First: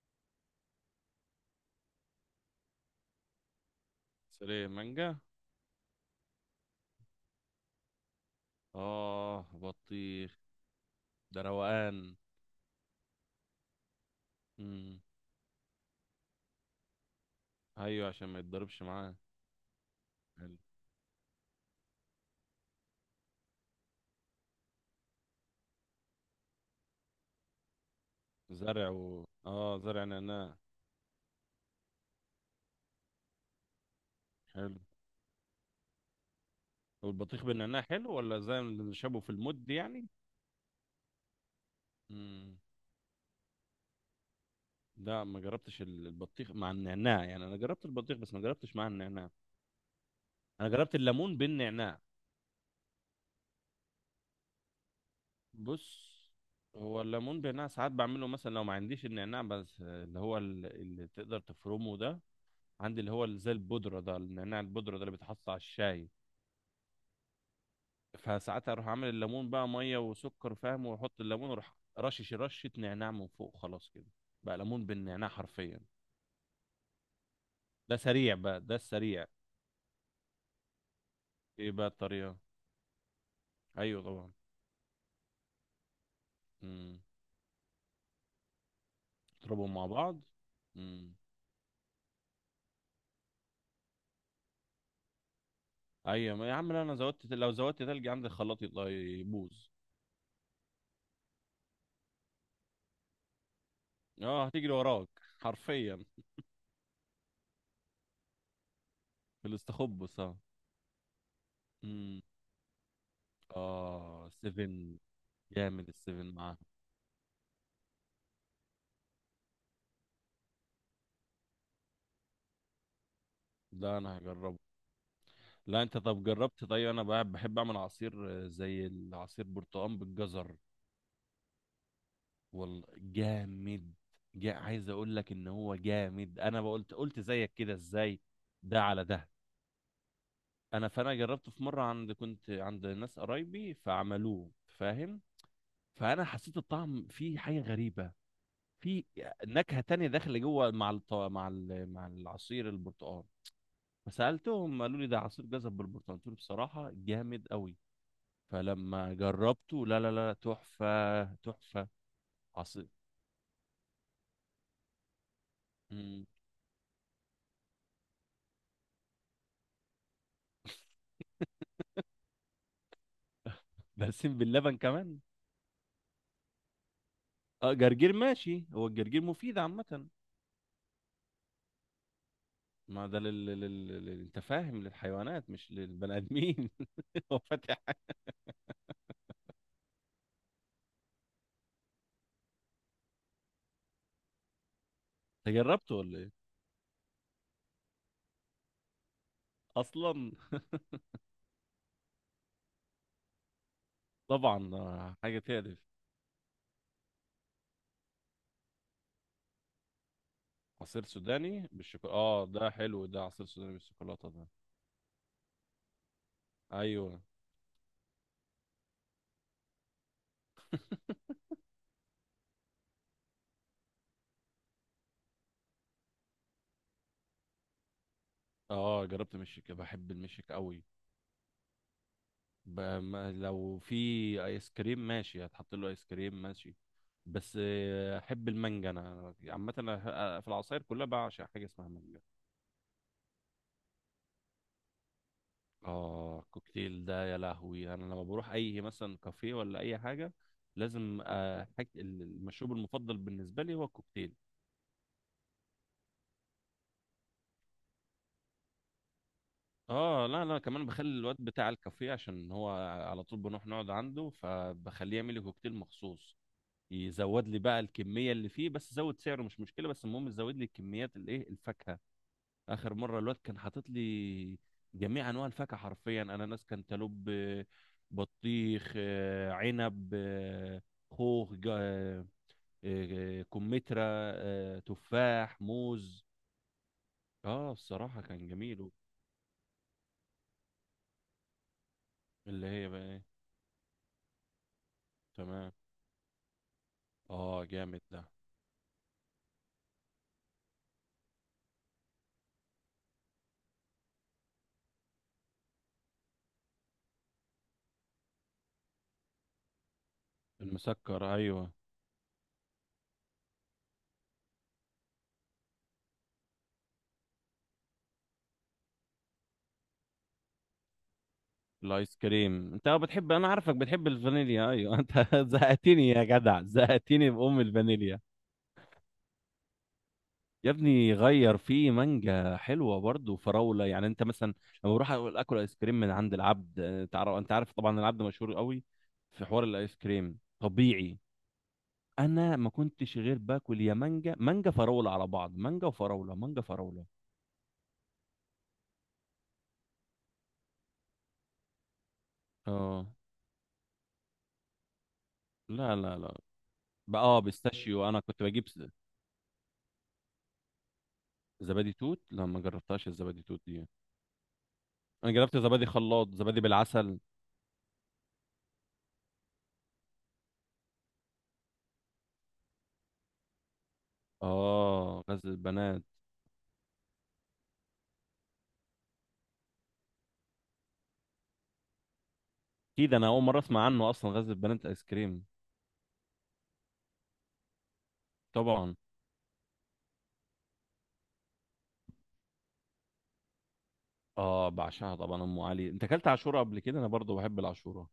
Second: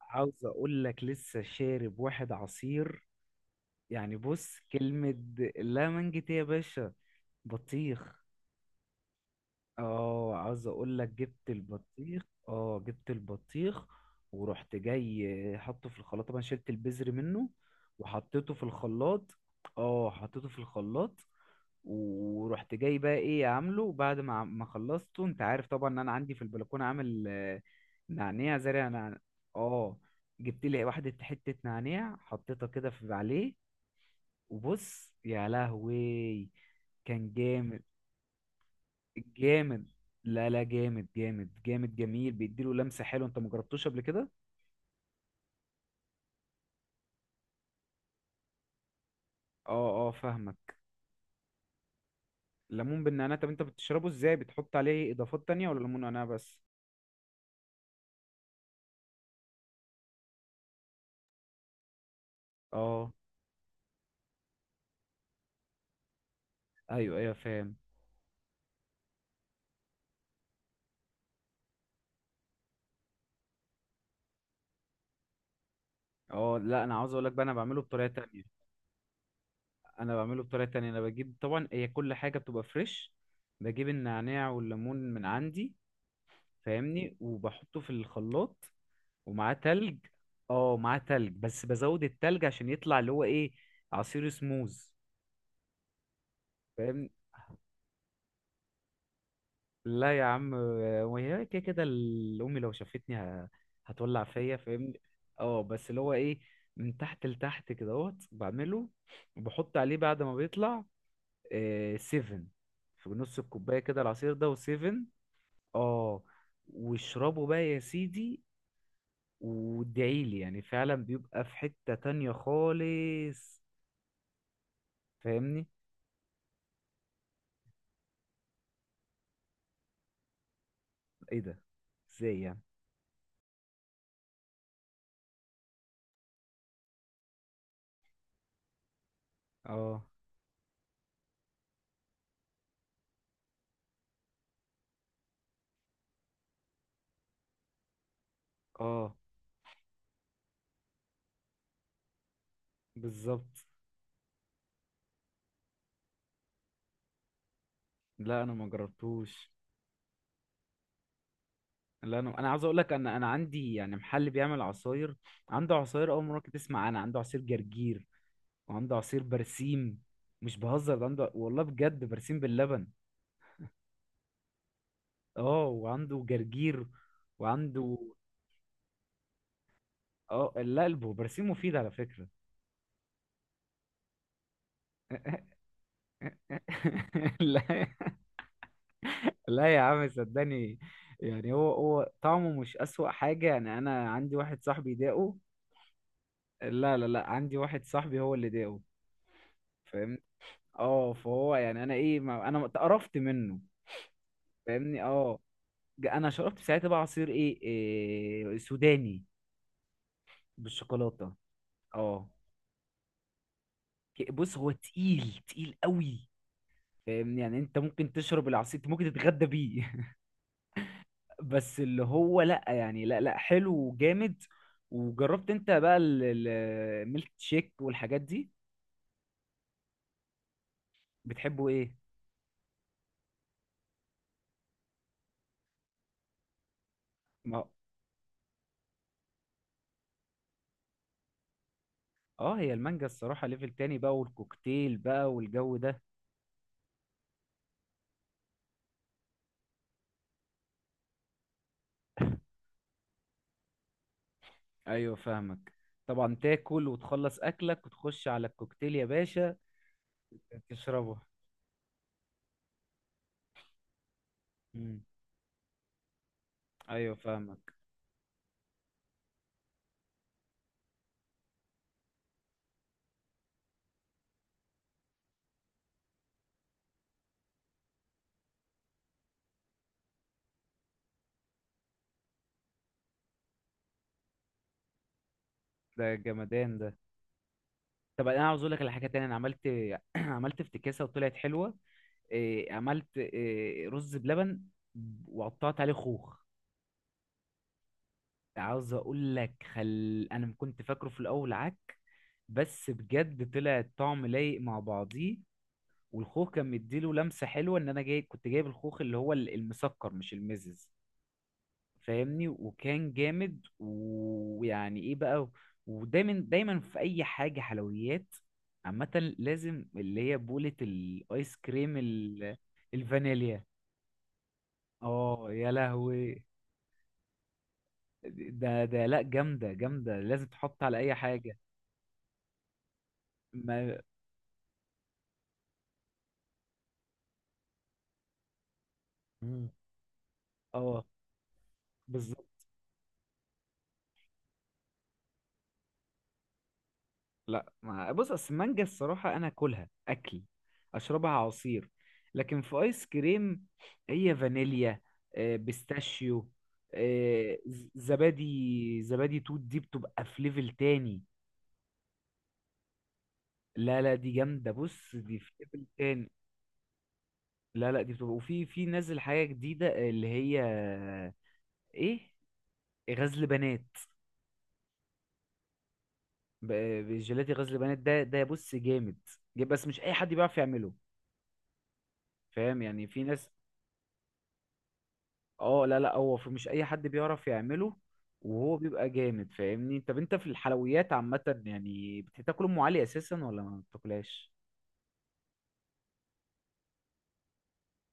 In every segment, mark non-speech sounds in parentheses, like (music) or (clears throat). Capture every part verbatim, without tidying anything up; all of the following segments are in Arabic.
عاوز اقول لك لسه شارب واحد عصير. يعني بص سريع كلمة. مانجا. لا منجت يا باشا. بطيخ. اه، بطيخ. اه عاوز اقول لك ده جبت روقان. البطيخ. اه جبت البطيخ. ورحت امم. جاي حطه في الخلاط، طبعا شلت البذر منه. ايوه، عشان ما وحطيته في يتضربش معاه. الخلاط. اه حطيته في حلو. الخلاط. ورحت جاي بقى ايه عامله بعد ما عم- ما خلصته. انت عارف طبعا ان انا عندي في البلكونه عامل آه، نعناع، زارع زرع و... نعناع. اه، اه زرع نعناع. جبت لي واحده حته نعناع حطيتها كده في عليه. حلو. وبص يا لهوي. كان والبطيخ بالنعناع جامد حلو ولا زي اللي شابه في المد، جامد. يعني؟ لا لا، جامد جامد جامد، جميل، امم. بيديله لمسة حلوة. انت مجربتوش قبل كده؟ لا، ما جربتش ال- البطيخ مع النعناع، يعني انا جربت البطيخ بس ما جربتش مع النعناع. اه اه انا فاهمك. جربت الليمون بالنعناع. ليمون بالنعناع، طب انت بتشربه ازاي؟ بتحط عليه اضافات تانية ولا ليمون بص. نعناع بس؟ هو الليمون بالنعناع ساعات بعمله، مثلا لو ما عنديش النعناع بس، آه، اللي هو ال- اللي تقدر تفرمه ده. عندي اه اللي هو اللي زي البودرة ده، النعناع البودرة ده اللي بيتحط على الشاي. ايوه ايوه فاهم. فساعتها اروح عامل الليمون بقى ميه وسكر، فاهم، واحط الليمون واروح رشش رشه نعناع من فوق، خلاص كده. بقى ليمون بالنعناع حرفيا. اه لا انا عاوز اقول لك بقى انا بعمله ده بطريقة سريع تانية. بقى، ده السريع. انا بعمله بطريقة تانية. انا بجيب، طبعا ايه بقى هي كل الطريقه؟ حاجة بتبقى فريش. بجيب ايوه طبعا. النعناع والليمون من عندي. امم. فاهمني، وبحطه في الخلاط. ومعاه اضربهم مع تلج. بعض. اه معاه امم. تلج، بس بزود التلج عشان يطلع اللي هو ايه، عصير سموز. ايوه، ما يا عم، لا انا فاهمني. زودت، لو زودت تلج عندي الخلاط يطلع يبوظ. لا يا عم. وهي كده كده ال- امي لو شافتني ه- هتولع اه، فيا هتجري فاهمني. وراك. اه بس حرفيا. اللي هو ايه، من تحت لتحت كدهوت بعمله. في وبحط عليه الاستخبص، بعد ما اه. بيطلع آه امم. سيفن. في نص الكوبايه كده اه، العصير ده سيفن. وسيفن. جامد اه. السيفن معاه. واشربه بقى يا سيدي، وادعيلي. يعني فعلا بيبقى في حته تانية خالص. ده انا هجربه. فاهمني. لا انت، طب جربت؟ طيب انا بحب بحب اعمل عصير. آه، زي العصير برتقال بالجزر. ايه ده؟ ازاي يعني؟ والله جامد. جا عايز اقول لك ان هو جامد، انا بقولت قلت زيك كده، ازاي؟ ده على ده. اه انا فانا جربته في مره، عند كنت عند ناس قرايبي فعملوه، فاهم. فانا حسيت الطعم فيه حاجه غريبه. في اه نكهه تانية داخله جوه، مع الط... مع ال... مع العصير البرتقال. بالظبط. فسالتهم قالوا لي ده عصير جزر بالبرتقال، قلت له بصراحه جامد قوي. لا انا ما فلما جربتوش. جربته، لا لا لا، تحفة تحفة. لا انا انا عاوز اقول عصير. لك، انا انا عندي يعني محل بيعمل عصاير. عنده عصاير اول مم. مره كنت تسمع. انا عنده عصير جرجير. وعنده عصير برسيم. مش بهزر، ده عنده والله بجد، برسيم باللبن. بلسم باللبن كمان. اه وعنده جرجير. اه، وعنده. جرجير ماشي، هو الجرجير مفيد عامة؟ اه لا الب- برسيم مفيد على فكره. ما ده لل... لل... لل... لل- انت فاهم، للحيوانات (laughs) مش للبني ادمين. (laughs) هو لا فاتح حاجة. لا يا عم صدقني. يعني هو هو طعمه مش اسوأ حاجه. يعني انا عندي واحد صاحبي داقه. انت جربته ولا ايه؟ لا لا لا، عندي واحد صاحبي هو اللي داقه. فاهمني؟ اصلا. اه فهو يعني انا ايه، ما انا اتقرفت منه. طبعا، فاهمني آه، اه. حاجة تقرف. ج- انا شربت ساعتها بقى عصير ايه، إيه، سوداني عصير بالشوكولاته. سوداني بالشوكولاتة، اه. اه ده حلو ده، عصير سوداني بالشوكولاتة ك- ده. بص هو تقيل تقيل قوي. ايوه. فاهمني، يعني انت ممكن تشرب العصير، انت ممكن تتغدى بيه. (laughs) بس اللي هو لا يعني، لا لا حلو وجامد. وجربت انت بقى ال- ال- الميلك شيك والحاجات دي؟ اه، جربت مشيك، بحب المشيك قوي. بتحبه ايه؟ ب- ما- لو في ايس كريم ماشي، هتحط له ايس كريم ماشي. بس، ما آه، احب المانجا انا عامه، أنا في العصاير كلها بعشق حاجه اسمها مانجا. اه هي المانجا الصراحة ليفل تاني بقى، والكوكتيل بقى والجو ده. اه، الكوكتيل ده يا لهوي، انا لما بروح اي مثلا كافيه ولا اي حاجه، لازم آه، حاج- المشروب المفضل بالنسبه لي هو الكوكتيل. ايوه فاهمك. طبعا تاكل وتخلص اكلك وتخش على الكوكتيل يا باشا. اه لا لا، كمان بخلي تشربه. الواد بتاع الكافيه، عشان هو على طول بنروح نقعد عنده، مم. فبخليه يعمل لي كوكتيل مخصوص. ايوه يزود لي فاهمك. بقى الكميه اللي فيه، بس زود سعره مش مشكله، بس المهم زود لي كميات الايه الفاكهه. اخر مره الواد كان حاطط لي جميع انواع الفاكهه حرفيا: اناناس، كانتالوب، آه، بطيخ، آه، عنب، آه، خوخ، جا- آه، آه، كمثرى، آه، تفاح، ده موز. جمدان ده. اه، الصراحه طب انا كان عاوز اقول لك جميل. على حاجه تانية. انا عملت (clears throat) عملت افتكاسه وطلعت حلوه. اللي إيه هي بقى عملت ايه؟ إيه، رز بلبن. تمام. وقطعت عليه خوخ. اه، جامد ده. عاوز اقول لك، خل انا كنت فاكره في الاول عك، بس بجد طلع الطعم لايق مع بعضيه. والخوخ كان مديله لمسه حلوه. ان انا جاي كنت جايب الخوخ اللي هو ال- المسكر مش المزز. المسكر، ايوه. فاهمني، وكان جامد، ويعني ايه بقى. ودايما دايما في اي حاجه حلويات عامه، لازم اللي هي بوله الايس كريم الايس ال- كريم انت، آه بتحب، انا الفانيليا. عارفك بتحب الفانيليا، ايوه. (laughs) انت اه يا زهقتني يا لهوي. جدع، زهقتني بام الفانيليا. ده ده لا جامده جامده، لازم يا تحط على ابني، اي غير حاجه. في مانجا حلوه برضه وفراوله، ما يعني انت مثلا لما بروح اقول اكل ايس كريم من عند العبد، آه، تعرف، انت عارف طبعا العبد مشهور قوي في حوار مم. الايس كريم اه طبيعي. بالظبط. انا ما كنتش غير باكل يا مانجا، مانجا فراوله على بعض، مانجا وفراوله، مانجا فراوله. لا ما بص، اصل المانجا الصراحة انا اكلها اكل، اشربها عصير. لكن في ايس اه. كريم، هي فانيليا، آه، لا لا لا. بيستاشيو، بقى اه، آه، ز- بيستاشيو. انا كنت بجيب ز- زبادي، زبادي توت دي بتبقى في ليفل تاني. زبادي توت، لا ما جربتهاش الزبادي توت دي. لا لا دي جامدة، بص انا دي في جربت ليفل زبادي خلاط، تاني. زبادي بالعسل. لا لا دي بتبقى، وفي في نازل حاجة جديدة اللي هي ايه، غزل بنات. اه، غزل البنات. ب- جيلاتي غزل بنات ده، ده بص جامد جامد، بس مش اي حد بيعرف يعمله. فاهم يعني، اكيد، في انا اول ناس. مره اسمع عنه اصلا، غزل البنات ايس كريم. اه لا لا، هو في مش اي حد بيعرف يعمله. وهو طبعا. بيبقى جامد. فاهمني، طب انت في الحلويات عامة يعني بتاكل ام علي اساسا ولا ما بتاكلهاش؟ اه، بعشقها طبعا ام علي. انت اكلت عاشوره قبل كده؟ انا برضو بحب العاشوره.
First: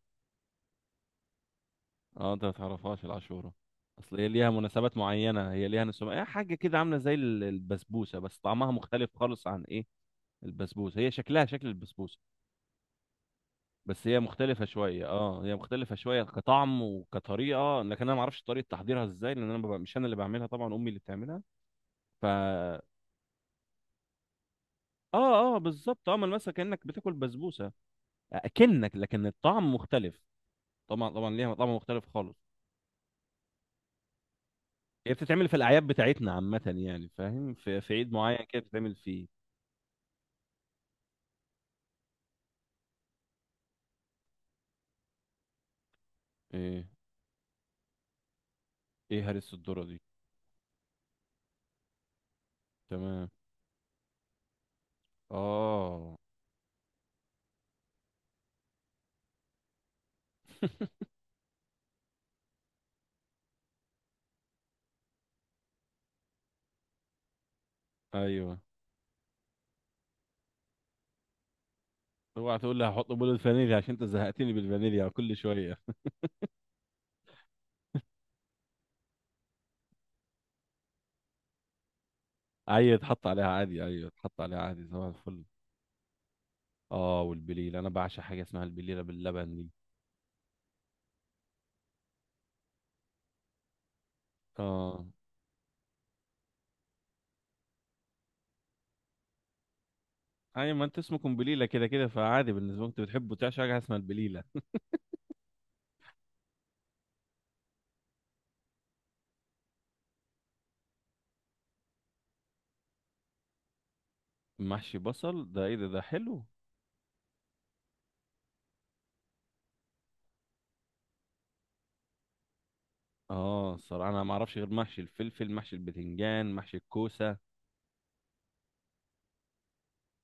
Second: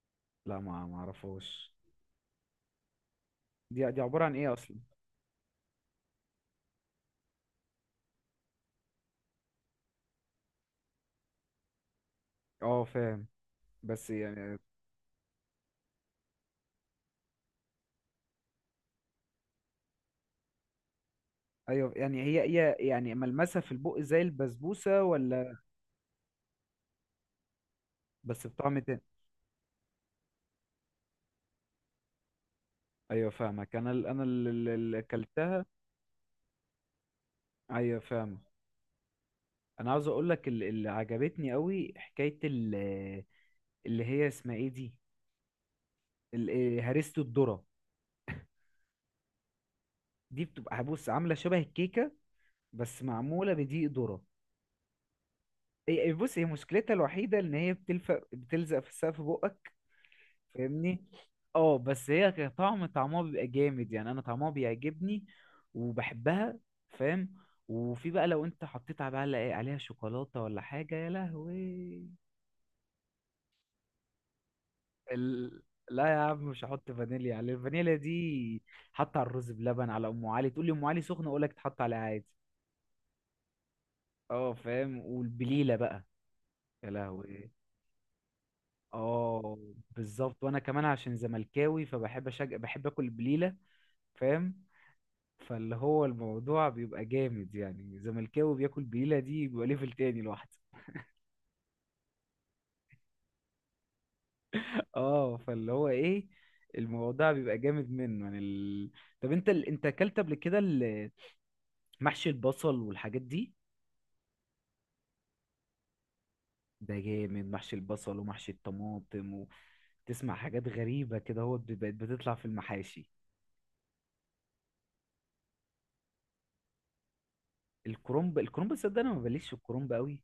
لا ما ما اعرفهاش. اه، انت ما تعرفهاش العاشوره؟ دي دي اصل عبارة هي عن ليها ايه اصلا؟ مناسبات معينه، هي ليها نسمة، هي حاجه كده عامله زي ال- البسبوسه، بس طعمها مختلف خالص عن ايه البسبوسه. هي شكلها شكل البسبوسه، اه فاهم. بس بس هي يعني. مختلفه شويه، اه، هي مختلفه شويه كطعم وكطريقه، لكن انا ما اعرفش طريقه تحضيرها ازاي، لان انا ببقى- مش انا اللي بعملها، طبعا امي اللي بتعملها. ايوه يعني ف هي هي يعني ملمسها في البق زي البسبوسة اه ولا؟ اه بالظبط، اه، ملمسها كانك بتاكل بسبوسه. بس بطعم اكنك، تاني. لكن الطعم مختلف. طبعا طبعا، ليها طعم مختلف خالص. ايوه فاهمك. انا ال- انا ال- ال- اللي هي بتتعمل في اكلتها. الاعياد بتاعتنا عامه، يعني فاهم، في, في ايوه عيد فاهمك. معين كده بتتعمل فيه. انا عاوز اقول لك ال- اللي عجبتني قوي حكاية ال- اللي هي اسمها ايه دي، ال- ايه؟ هريسة الذرة. ايه هرس الذره دي؟ دي بتبقى بص عاملة شبه الكيكة، بس تمام. معمولة بدقيق ذرة. هي- اه. بص هي مشكلتها الوحيدة إن هي بتلفق بتلزق في سقف بقك. (laughs) فاهمني. اه بس هي كطعم، طعمها بيبقى جامد. يعني أنا طعمها بيعجبني، وبحبها. فاهم. وفي بقى لو ايوه، انت حطيت على بقى إيه، عليها شوكولاتة ولا حاجة، يا لهوي. اوعى تقول لي هحط بول الفانيليا عشان انت زهقتني بالفانيليا كل ال... شويه. لا يا عم مش هحط فانيليا على الفانيليا دي. حط على الرز بلبن، على ام علي. تقول لي ام علي سخنه، اقول لك تحط عليها عادي. ايوه، اتحط عليها عادي. ايوه اتحط اه عليها عادي، فاهم. صباح الفل. والبليله بقى، يا اه، لهوي. والبليله انا بعشق حاجه اسمها البليله باللبن اه دي. بالظبط. وانا كمان عشان زملكاوي، فبحب أشج... بحب اكل بليله. فاهم. اه، فاللي هو الموضوع بيبقى جامد. يعني زملكاوي بياكل بليله، دي بيبقى ليفل تاني لوحده. اي ما انت اسمه قنبليله كده كده، فعادي بالنسبه لك انت بتحبه تعشى حاجه اسمها البليله. اه فاللي هو ايه، الموضوع بيبقى جامد منه. يعني ال... طب انت ال... انت اكلت قبل كده ال- محشي البصل والحاجات دي؟ محشي بصل ده، ايه ده؟ ده حلو. ده جامد محشي البصل، ومحشي الطماطم. وتسمع حاجات غريبه كده هو بت- بقت بتطلع في المحاشي. اه، الصراحه انا ما اعرفش غير محشي الفلفل، محشي البتنجان، محشي الكوسه. الكرنب، الكرنب صدق انا ما بليش في الكرنب قوي.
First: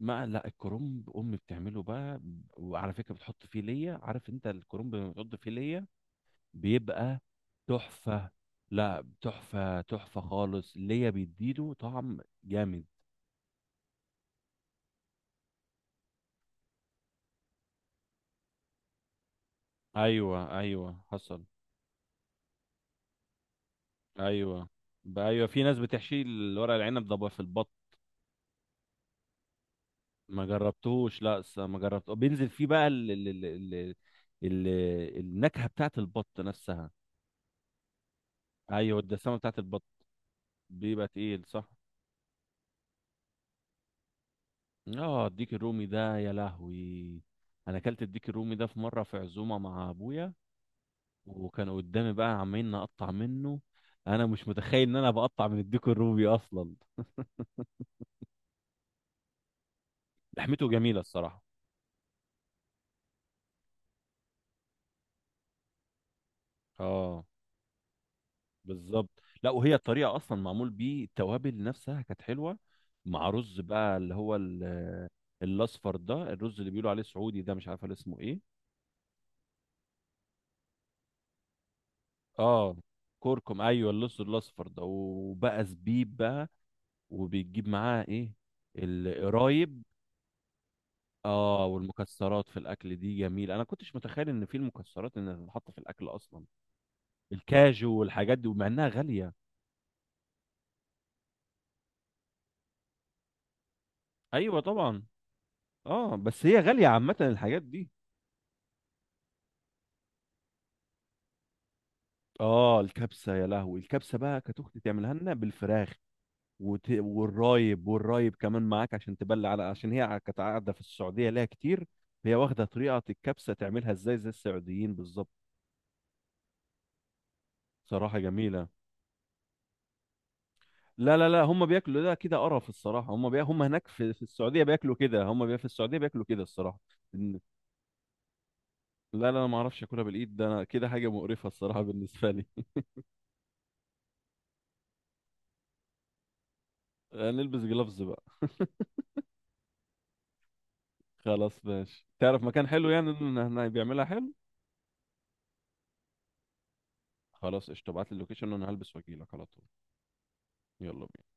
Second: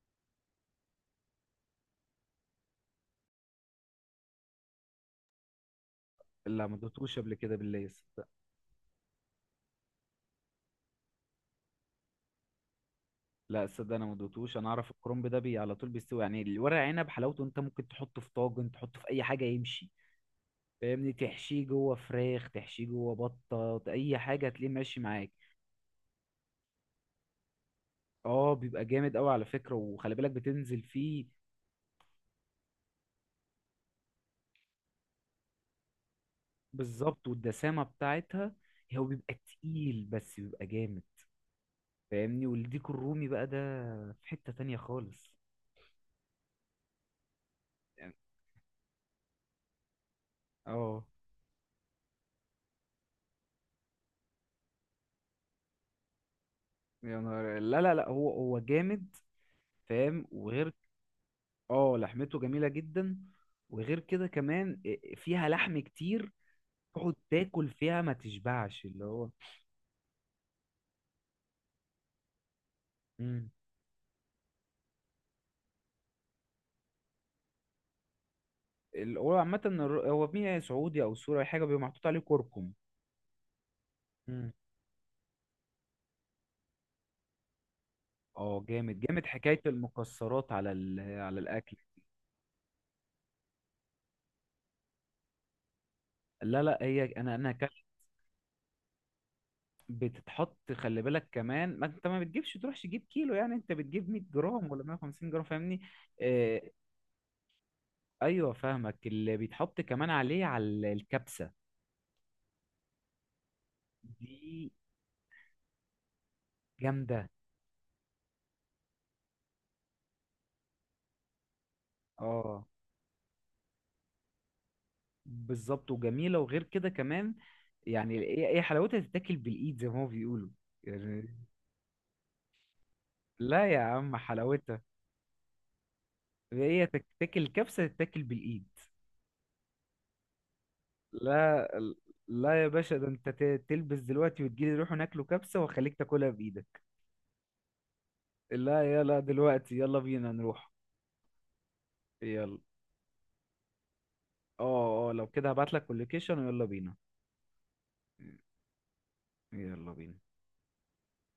ما لا، الكرنب امي بتعمله بقى. وعلى فكره بتحط فيه ليا، عارف انت الكرنب لما بتحط فيه ليا لا ما دوتوش بيبقى قبل كده بالله صدق. تحفه. لا، تحفه تحفه خالص ليا، بيديله طعم جامد. لا صدق انا ما دوتوش. انا اعرف الكرنب ده بي على طول بيستوي يعني. الورق عنب حلاوته، انت ممكن تحطه في طاجن، تحطه في اي حاجه يمشي. ايوه ايوه فاهمني، حصل. تحشيه جوه فراخ، تحشيه جوه بطه، اي حاجه هتلاقيه ايوه. ماشي بقى معاك. ايوه، في ناس بتحشي الورق العنب ده بقى في البط. اه بيبقى جامد قوي على فكره. وخلي بالك ما بتنزل جربتوش، فيه. لا، س- ما جربت. بينزل فيه بقى ال ال ال ال ال النكهة بتاعت البط نفسها. بالظبط، والدسامه بتاعتها. ايوه، هو بيبقى الدسامة بتاعت البط. تقيل بس بيبقى جامد. بيبقى تقيل، صح. فاهمني، والديك الرومي بقى ده في حته تانية اه، خالص. الديك الرومي ده يا لهوي. انا اكلت يعني الديك الرومي ده في مرة، في عزومة مع ابويا، اه، وكان قدامي بقى، عمالين نقطع منه. انا مش متخيل ان انا بقطع من الديك الرومي اصلا. يا نهار لا لا لا، هو هو جامد. فاهم. لحمته وغير جميلة الصراحة. اه لحمته جميلة جدا. وغير كده كمان آه، آه، فيها لحم كتير. تقعد اه، تاكل فيها ما تشبعش اللي بالظبط. هو. لا، وهي الطريقه اصلا معمول بيه، التوابل نفسها كانت حلوه، مع مم. رز بقى اللي هو ال- الاصفر ده، الرز اللي بيقولوا عليه سعودي ده، مش عارف اسمه ايه. ال- هو عامة الر- هو مية سعودي أو سوري، أي حاجة بيبقى محطوط عليه كركم. اه، كركم، ايوه، اللص مم. الاصفر ده، وبقى زبيب بقى. وبيجيب معاه ايه؟ اه جامد جامد حكاية القرايب. المكسرات على ال... على اه، الأكل. والمكسرات في الاكل دي جميل، انا كنتش متخيل ان في المكسرات انها تتحط في الاكل اصلا. لا لا هي، أنا أنا أكلت. الكاجو والحاجات دي، ومع انها غاليه. بتتحط، خلي بالك كمان، ما أنت ما بتجيبش تروحش تجيب كيلو. يعني أنت بتجيب مية ايوه جرام ولا طبعا. مية وخمسين جرام. فاهمني. اه بس، هي آه غاليه عامه الحاجات دي. أيوه فاهمك. اللي بيتحط كمان عليه على الكبسة اه، الكبسه يا لهوي، الكبسه بقى كانت دي اختي تعملها لنا بالفراخ. وت... جامدة. والرايب، والرايب كمان معاك عشان تبلع على، عشان هي كانت قاعده في السعوديه ليها كتير. هي واخده اه طريقه الكبسه تعملها ازاي زي السعوديين بالظبط. بالظبط وجميله. وغير كده كمان يعني صراحه ايه، إيه جميله. حلاوتها تتاكل بالايد زي ما هو بيقولوا لا لا يعني. لا، هم بياكلوا ده كده قرف الصراحه، هم بي... هم لا يا هناك في... عم في السعوديه حلاوتها، بياكلوا كده، هم بي... في السعوديه بياكلوا كده الصراحه. هي إن- تتاكل كبسه تتاكل بالايد. لا لا، انا ما اعرفش اكلها بالايد، ده انا كده حاجه مقرفه لا الصراحه بالنسبه لي. لا يا باشا، ده انت ت- تلبس دلوقتي وتجيلي نروح ناكله كبسه، واخليك تاكلها بايدك. (laughs) نلبس جلافز بقى. (laughs) لا يلا دلوقتي، يلا بينا نروح. خلاص ماشي، تعرف يلا. مكان حلو يعني إن- إن- إن بيعملها حلو؟ اه اه لو كده هبعتلك اللوكيشن ويلا بينا. خلاص قشطة، ابعت لي اللوكيشن وانا هلبس واجيلك على طول. يلا بينا. يلا بينا.